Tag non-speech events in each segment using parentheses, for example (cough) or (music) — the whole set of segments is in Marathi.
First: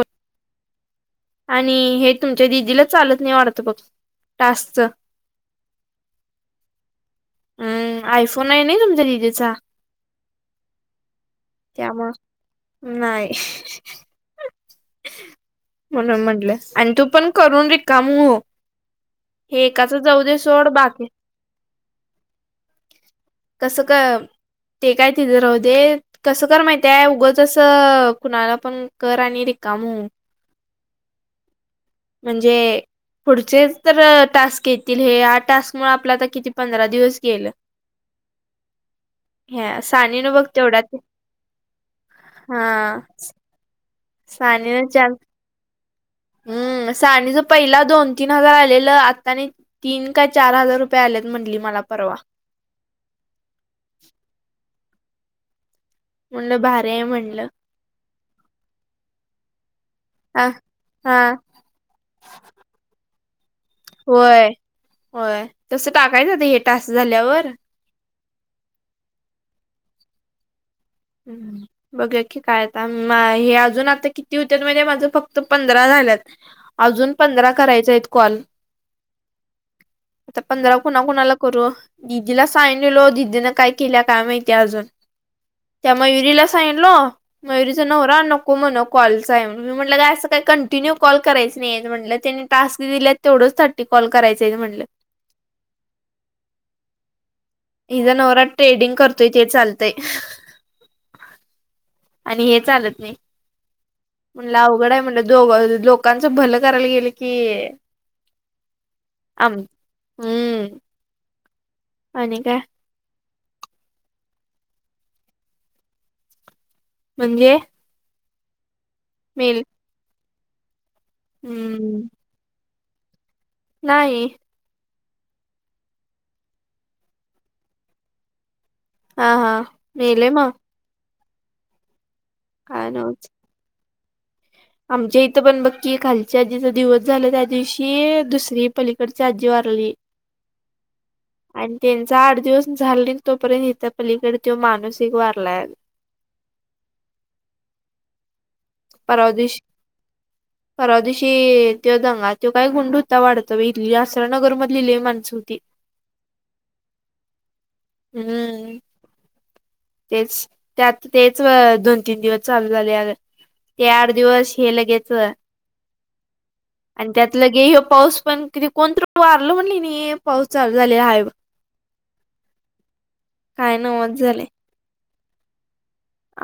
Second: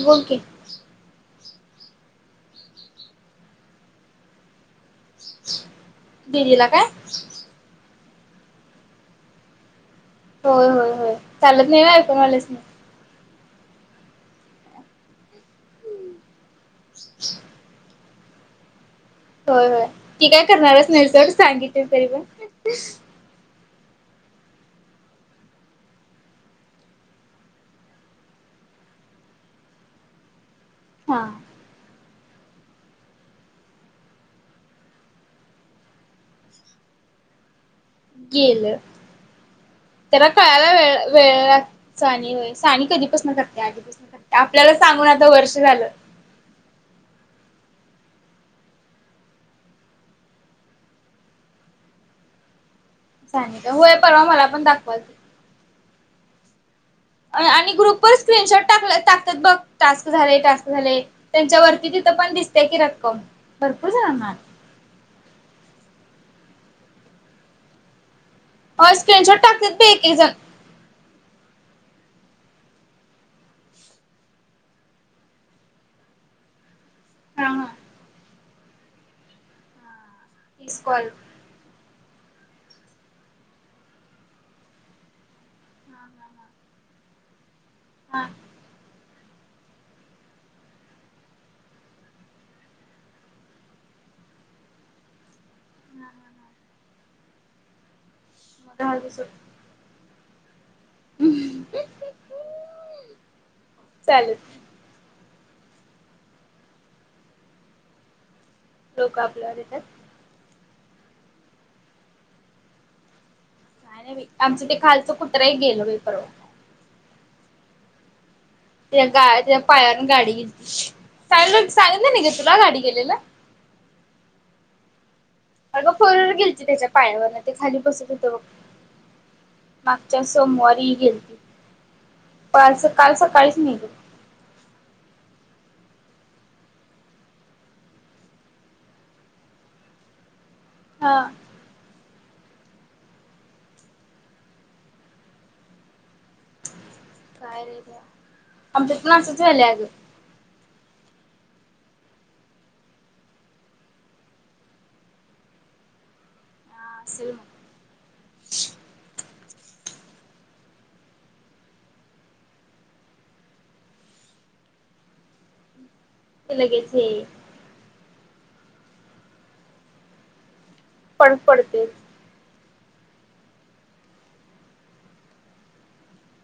बोल की आणि हे तुमच्या दिदीला चालत नाही वाटतं बघ टास्कच दीदीला काय? हम्म आयफोन हाय ना ई तुमच्या दिदीचा होय होय होय, चालत नाही होय त्यामुळे आयफोनवाल्यासणी नाही (unintelligible) म्हणून म्हंलं आणि तू पण करून रिकाम हो. हे होय होय एकाच जाऊ ती दे काय सोड करणारच बाकी नाही सोड, सांगितलं तरी पण कसं कम? ते काय तिज राहू दे, कसं कर माहिती हाय उगंसं कुणाला पण कर आणि रिकाम हा म्हणजे पुढचे तर टास्क येतील हे ह टास्क मु आपल्या तर किती पंधरा दिवस गेले. गेलं त्याला सानीनं बघ कळायला तेवढ्यात वेळ वेळ आणि हा सा आणि कधीपासून करते आधीपासून. करते आपल्याला सानीनं सांगून आता वर्ष झालं. आणि ज पहिला दोन तीन हजार आलेलं आता आणि तीन काय चार हजार रुपये आलेत म्हटली मला परवा. चा का होय परवा मला पण दाखवालती. म्हणलं बाहेर आणि ग्रुपवर स्क्रीनशॉट टाक टाकतात बघ टास्क झाले हा टास्क झाले हा त्यांच्यावरती पण दिसतेय की रक्कम भरपूर जणांना होय होय तसं टाकायचंात हे तास झाल्यावर. ह स्क्रीनशॉट टाकतात बी एक एक जण हम्मम बघ की काय हे अजून आता किती होत म्हणजे माझं फक्त पंधरा झाल्यात. अजून हा पंधरा हा करायचे आहेत कॉल आता पंधरा तीस कुणा कॉल कुणाला करू दिदीला सांगनलो दीदीनं काय केल्या काय माहिती अजून. त्या हा हा मयुरीला हा सांगितल मयुरीचा नवरा हा हा नको म्हणो कॉलचा आहे मी म्हटलं असं काही कंटिन्यू कॉल करायच नाही म्हटलं त्यानी टास्क दिल्यात तेवढंच थट्टि कॉल करायचय म्हटले. हा ह ह तिजा नवरात ट्रेडिंग हळदीच करतोय ते चालतय. आणि हे चालत नाही. चालेल अवघड आहे म्हण दो लोकांच भल करायला गेलं की लोक आम आपल्यावर येत्यात. हम्म आणि काय काय नाही बाई आमचं ते खालचं कुत्र एक गेलं बाई परवा. म्हणजे गा त्या मेल पायावरून गाडी घेतलीांग हम्म सांगलं ना नाही गे तुला गाडी गेलेला. नाही. अग फोर गेलची त्याच्या पाण्यावर ते खाली बसत होतं बघ. हा हा मागच्या मेले मग सोमवारी गेलती. काल काय काल नव्हच सकाळीच आमच्या इथं पण बघ की खालच्या आजीचा दिवस झाला त्या दिवशी दुसरी पलीकडची आजी वारली. हा आणि त्यांचा आठ दिवस झाला तोपर्यंत हित पलीकडे त्यो मानसिक वारला आला काय यार. परावा दिवशी. परा दिशी ते दंगा तो काय गुंड होता वाढतो आसरानगर मधली माणसं होती. हा असं. हम्म (unintelligible) तेच त्यात तेच दोन तीन दिवस चालू झाल्यात. ते आठ दिवस हे लगेच ते लगेच हे आणि त्यात लगे हे पाऊस पण कि कोण तर वारल म्हणली (inaudible) पाऊस चालू झालेला आहे बघ पडते. काय नव्हच झालंय.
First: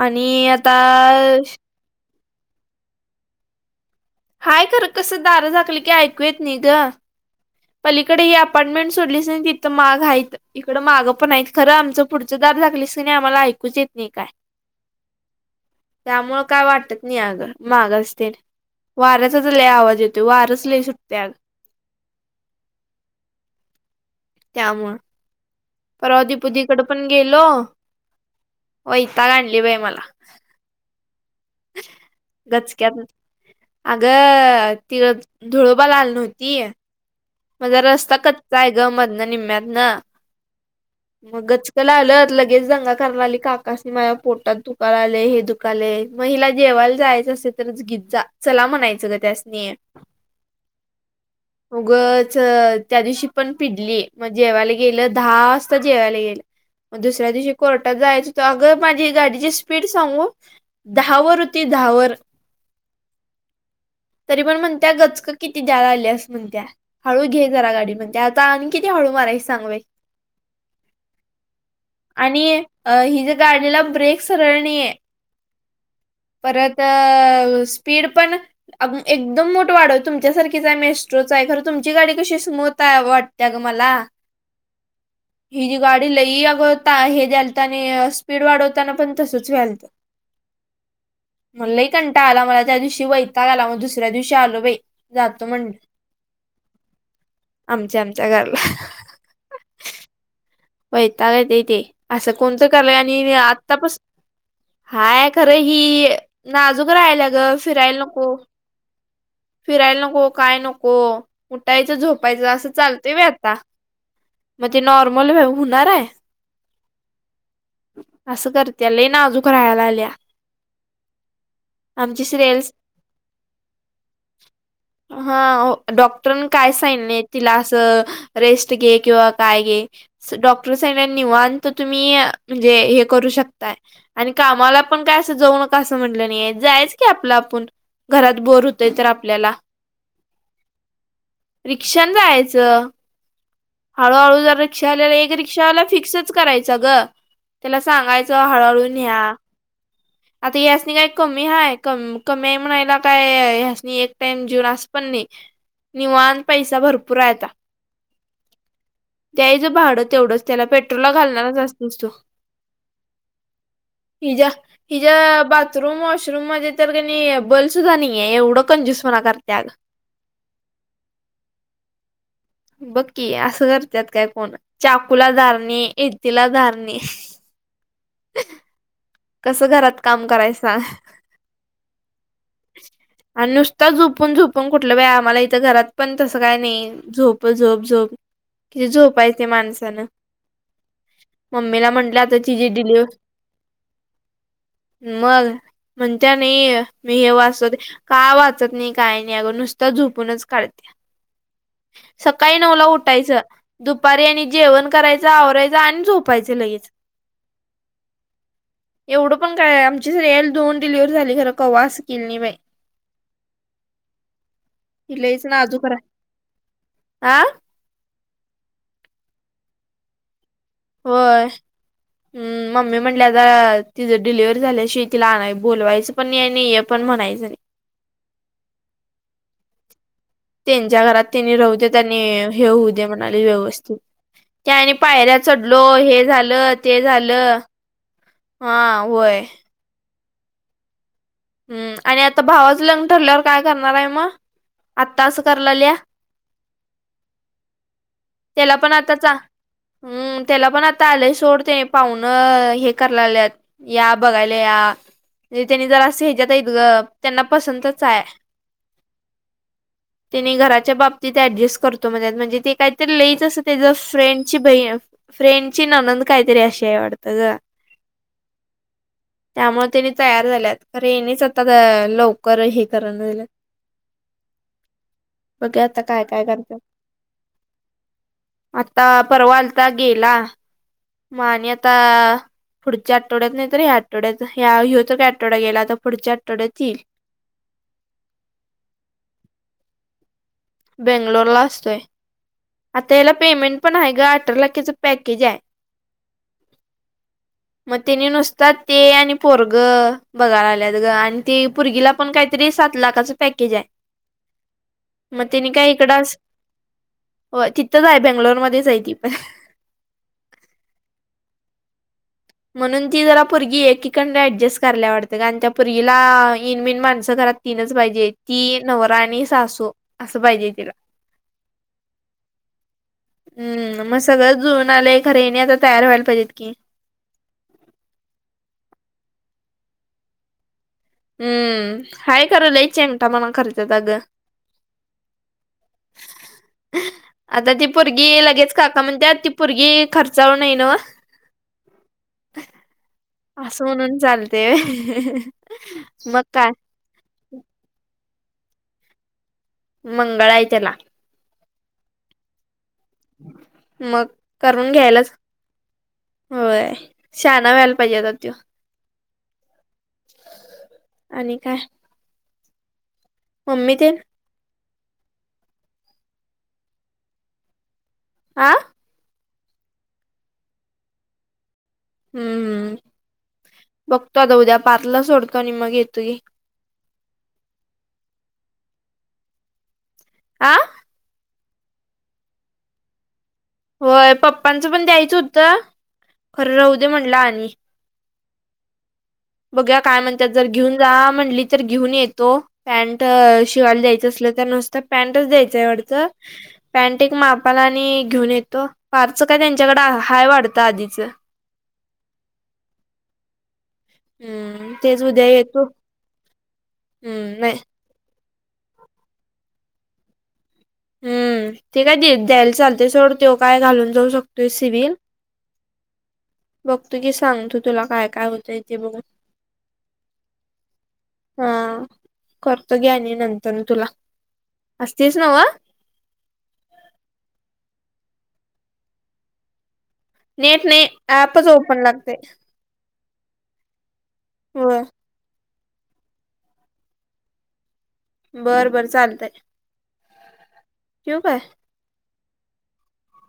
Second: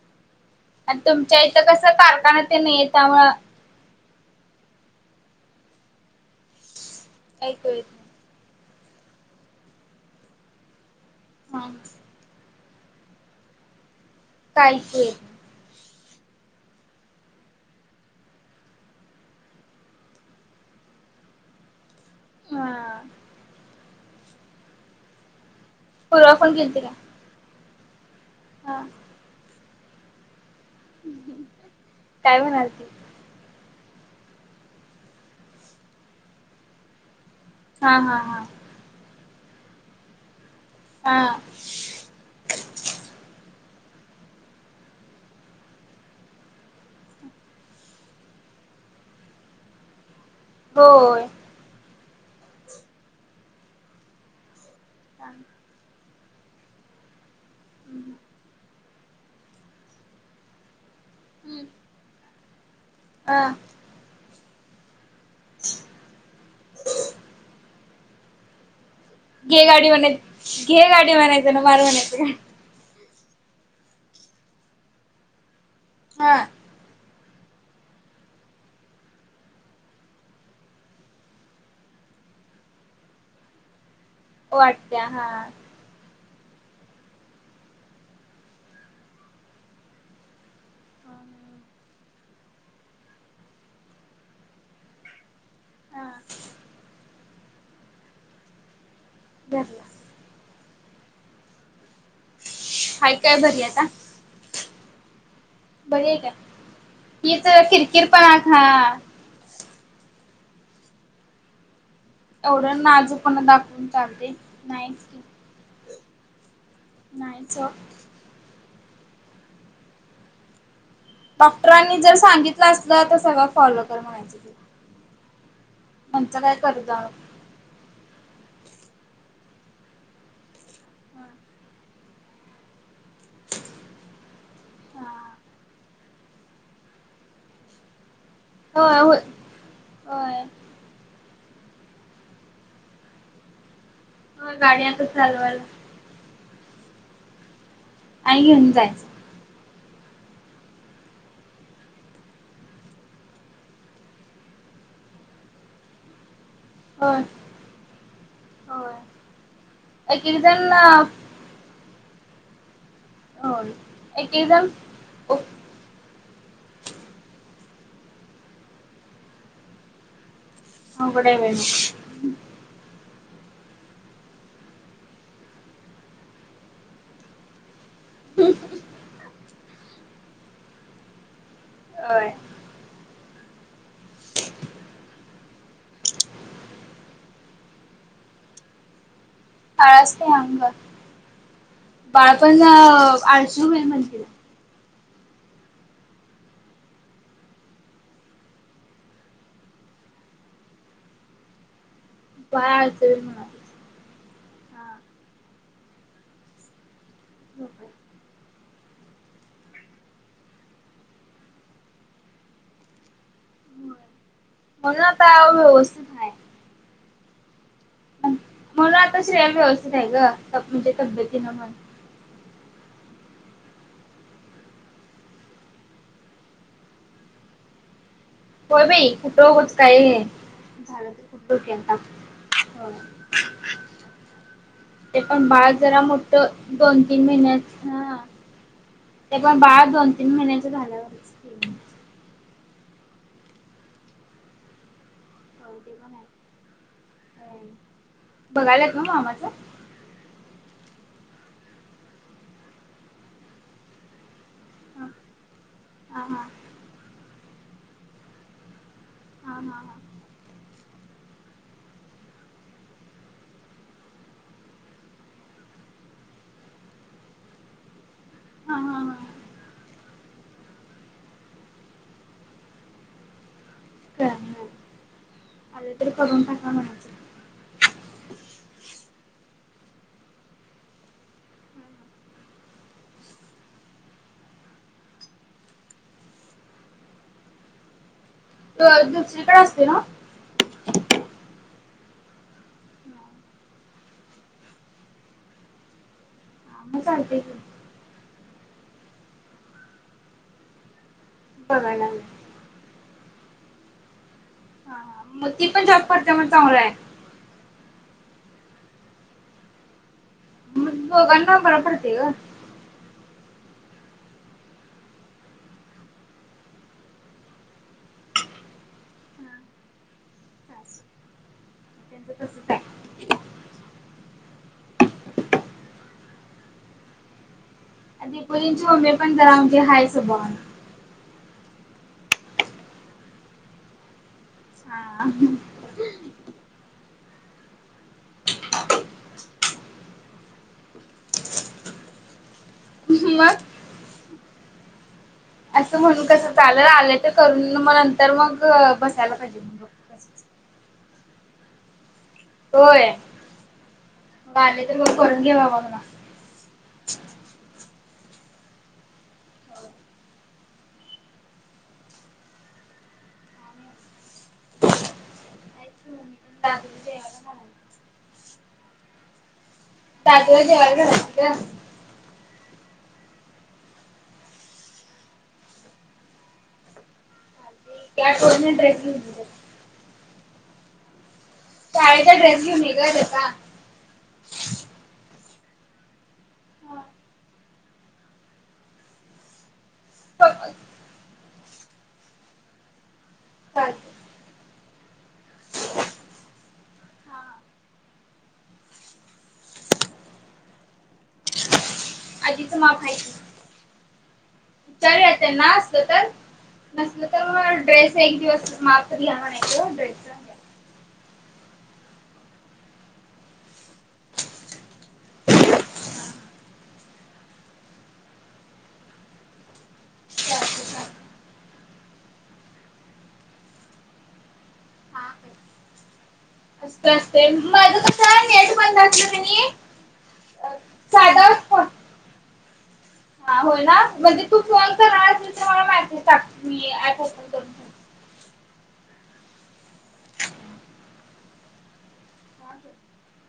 आणि यात आणि तुमच्या इथ कस कारखाना ते नाही आहेत. त्यामुळ हाय खर कस दारं झाकली की ऐकू येत नाही ग. ऐकुय इकडे ही अपार्टमेंट सोडलीच तिथ माग आहेत. इकड माग पण आहेत हा खरं आमच पुढचं दार झाकलीस की आम्हाला ऐकूच येत नाही काय. काय ऐकू येत नाही. त्यामुळ काय वाटत नाही अग. माग असते. वाऱ्याचाच लय आवाज येतोय. वारच लय सुटतय. हा त्यामुळं परवा पूर्वा फोन केलती दीपूदीकडे काय? पण गेलो. हा वैताग आणली बाई मला. काय म्हणालती? गचक्यात अगं ती धुळोबा ला आली नव्हती. माझा हा हा रस्ता हा कच्चा आहे ग मधन निम्म्यातन. हा मग गचक आलत लगेच दंगा कर कराय लागली काकासनी. माझ्या पोटात दुखायलय. हे दुखालय. हिला जेवायला जायच असेल तरच घि जा. चला म्हणायचं ग त्यासनी. होय उगच त्या दिवशी पण पिडली मग जेवायला गेलं दहास जेवायला येईल मग दुसऱ्या दिवशी कोर्टात जायचं होत तेव्हा गप माझी ही गाडीची स्पीड सांगू. दहा वर होती. दहा वर. अ तरी पण म्हणत्या गचक किती दळायल्यास म्हणत्या. हळू घे जरा गाडी म्हणत्या. आता आणि किती हळू मारायच घे सांग बाई. गाडी म्हणाय घे गाडी म्हणायचं ना मार म्हणायचं का? आणि अ हिच्या गाडीला ब्रेक सरळ नाहीये. हा परत स्पीड पण अ एकदम मुठं वाढवय तुमच्याारखीचय मेस्ट्रोच आहे खर. तुमची गाडी कशी स्मूथ आहे वाटते ग मला. वाटत्या हा. हि जी गाडी लई अगं ताण हे द्यायलत. आणि स्पीड वाढवताना पण तसचं व्हालत. हा मला लय कंटाळा आला मला त्या दिवशी. वैताग आला. मग दुसऱ्या दिवशी आलो बाई जातो म्हणल. हा आमच्या आमच्या घरला. घरला वैताग येतंय ते. असं कोणत काम आहे. हाय आणि काय बरी आता? आतापासून हाय खरं ही बरी आहे काय? नाजूक राहायला हीच ग. फिरायला नको. किरकिरपणा हा फिरायला नको. काय नको. उठायच झोप पायच. अस एवढं चालतय व्हय नाजूकपणा आता. दाखवून चालते मग ती नाहीच की. नॉर्मल होणार आहे. नाहीच ओ अस करत्या. लय नाजूक राहाय लागल्या डॉक्टरांनी जर आमची सांगितलं श्रेयस असल तर सगळ फॉलो कर म्हणायच ते. ह हो त्यांचं डॉक्टरन काय करत जाऊ सानिय नको. तिला असं रेस्ट घे. किंवा काय घे. डॉक्टर सागितल‌. निवांत तुम्ही म्हणजे हे करू शकताय. आणि कामाला पण काय असं जावू नका असं म्हटलं नाही‌ जायचं की आपलं आपुण घरात बोर होतेय होय तर होय आपल्याला. होय रिक्षान जायच हळूहळू जरा होय गाडी रिक्षा आता वाल्याला एक चालवायला रिक्षाला फिक्सच करायचं ग. त्याला आणि सांगायचं घेऊन हळूहळू जायचं न्या. (inaudible) आता ह्यासनी काय कमी हाय क कमी हाय म्हणायला काय ह्यासनी एक टाइम जीऊन असं पण नाही निवांत पैसा भरपूर होय आहे आता. होय! द्यायचं भाडं एक एक तेवढंच त्याला जण पेट्रोलला घालणार असतीस तु. होय एक एक हीज्या जण हीज्या बा बाथरूम वॉशरूम मध्ये किनाय बलसुद्धा नाहीये एवढं कंजूसपणा करत्यात. अवघड आहे बाई! बघ की असं जर करत्यात काय कोण चाकूला धार नाय इळतीला धार नाही. कसं घरात काम करायचा? होय! आणि नुसता झोपून झोपून कुठलं व्यायामाला इथं घरात पण तसं काय नाही. झोप झोप झोप कि झोपाय ते माणसान काळ असतंय अंग मम्मीला म्हटलं बाळ आता ति पण जी डिलीव्हरी आळशी होईल म्हणतील. मग म्हणतिया नाही मी हे वाचवते का वाचत नाही काय नाही अगं नुसत झोपूनच काढतिया. (inaudible) सकाळी बाळ नऊ ला आळसट होईल उठायचं म्हणाले. दुपारी आणि जेवण हा करायचं आवरायच आणि झोपायचं लगेच. हो का? एवढं पण काय आमची श्रेयाला दोन डिलेव्हरी झाली खरं कावा असं केल नाही बाई. होय म्हणून ती लयच आता नाजूक रा, व्यवस्थित हाय. आ म्हणून आता श्रेया व्यवस्थित आहे ग म्हणजे होय तब्यतीन म्हण. हम्म मम्मी म्हटल्या आ तिझं डिलिवरी झाल्या शिवाय आण बोलवायचं पण नाही आणि ये पण म्हणायचं नाही. होय बाई कुठं उगाच काय हे. त्यांच्या घरात त्यांनी राहू दे त्यांनी हे होऊ दे म्हणाले व्यवस्थित. ते आणि पायऱ्या पण बाळ चढलो जरा हे झालं मोठं ते दोन तीन झालं. महिन्याच हा. हा होय! ते पण बाळ दोन तीन महिन्यांच झाल्यावर हम्म आणि आता भावाचं लग्न ठरल्यावर काय करणार आहे मग? आत्ता असं कराय लागलीया त्याला पण बघायलात ना आता चा मामाचं? हम्म त्याला पण आता आलय सोड ते पाहून हे करय लागल्यात या बघायला या हा म्हजे त्यांनी जरा अस हा हेज्यात आहेत ग त्यांना पसंतच हाय. हा हा हा! त्यानि घराच्या बाबतीत ऍडजस्ट करतो म्हणत्यात म्हणजे ते काहीतरी लईच असं त्याच फ्रेंडची बहीण फ्रेंडची ननंद काहीतरी अशी आहे या वाटतं ग! हा हा. हा त्यामुळे त्यांनि तयार झाल्यात. खर हेनीच आता लवकर हे करना झालेत. कळालं. बघूया आलं ते आता तर काय करून काय टाका करतात. म्हणायचं. आता परवा आलाता गेला. म आणि आता पुढच्या आठवड्यात नाही तर या आठवड्यात या, ह्यो तर काय आठवडा गेला. आता पुढच्या आठवड्यात येईल. दिवशी काय असते न्हव? बेंगलोर ला असतोय. आता याला पेमेंट पण आहे ग अठरा लाखाचं पॅकेज आहे. हा मग चालतंय मग तेने नुसता ते आणि पोरग बघायला आलेत ग आणि ते बघायला पोरगीला लागलं. पण काय तरी सात लाखाचं पॅकेज आहे. हा हा मग ती तिने पण काय जॉब इकडं करते मग चांगलं आहे तिथंच आहे बेंगलोरध्येच आहे ती पण (unintelligible) (unintelligible) म्हणून ती जरा पोरगी एकीकड ऍडजस्ट करायला वाटतंय ग इनबन माणसं घरात तीनच पाहिजे ती नवरा आणि सासू असं पाहिजे तिला (inaudible) आहे हम्म मग सगळं जुळूनआलं खर ह्यांनीआता तयार व्हायला पाहिजे की दापोलीच्या मम्मी जरा हाय स्वभावाने हम्म हाय खर लय चेंगटापना करतात अगं (inaudible) आता ती पोरगी लगेच काका म्हणते ती पोरगी खर्चाळू नाही ना (inaudible) असं म्हणून चालते होय (unintelligible) असं म्हणून कसं चाल आलंय तर करून मग नंतर मग बसायला पाहिजे. मंगळ आहे त्याला होय मग आले करून तर म घ्यायलाच करून घे (inaudible) होय शहाणा व्हायला पाहिजे आता त्यो आणि काय? मम्मी ते (inaudible) (inaudible) आं दादाला जेवायला घालायचं की ग हम्म हम्म बघतो आता उद्या पार्थला सोडतो आणि मग येतो या को ड्रेस (inaudible) आं शाळेचा ड्रेस घेऊन ग त्याचा होय, पप्पांचं पण द्यायचं होतं. खरं राहू हा दे म्हटलं आणि बघूया, काय म्हणतात? जर घेऊन जा म्हणली तर घेऊन येतो पॅन्ट शिवायला चालते द्यायचं असल तर नुसत पॅन्टच द्यायचं आहे वाटत पॅन्ट एक हा मापाला आणि घेऊन येतो पार्थच काय त्यांच्याकडे हाय वाढतं आधीच आधीच माप हाय हम्म. तेच उद्या त्यांना येतो असाल तर नसलं तर हम्म म नाही ड्रेस एक दिवस माप द्या नाही ड्रेस हम्म ते काय द्यायला चालते सोड काय घालून जाऊ शकतोय सिव्हिल बघतो की सांगतो तुला काय काय होतंय ते बघून हा करतो की आणि नंतर तुला हा असतीस नव असत असते माझ कस नेट बंद असलं त नेट नाही ऍपच ओपन लागते. हा होय ना म्हणजे तू फोन होय कर आज तर मला मॅसेज टाक म्हणजे मी अँप ओपन करते. बरं बरं चालतय. ठेव काय? (inaudible)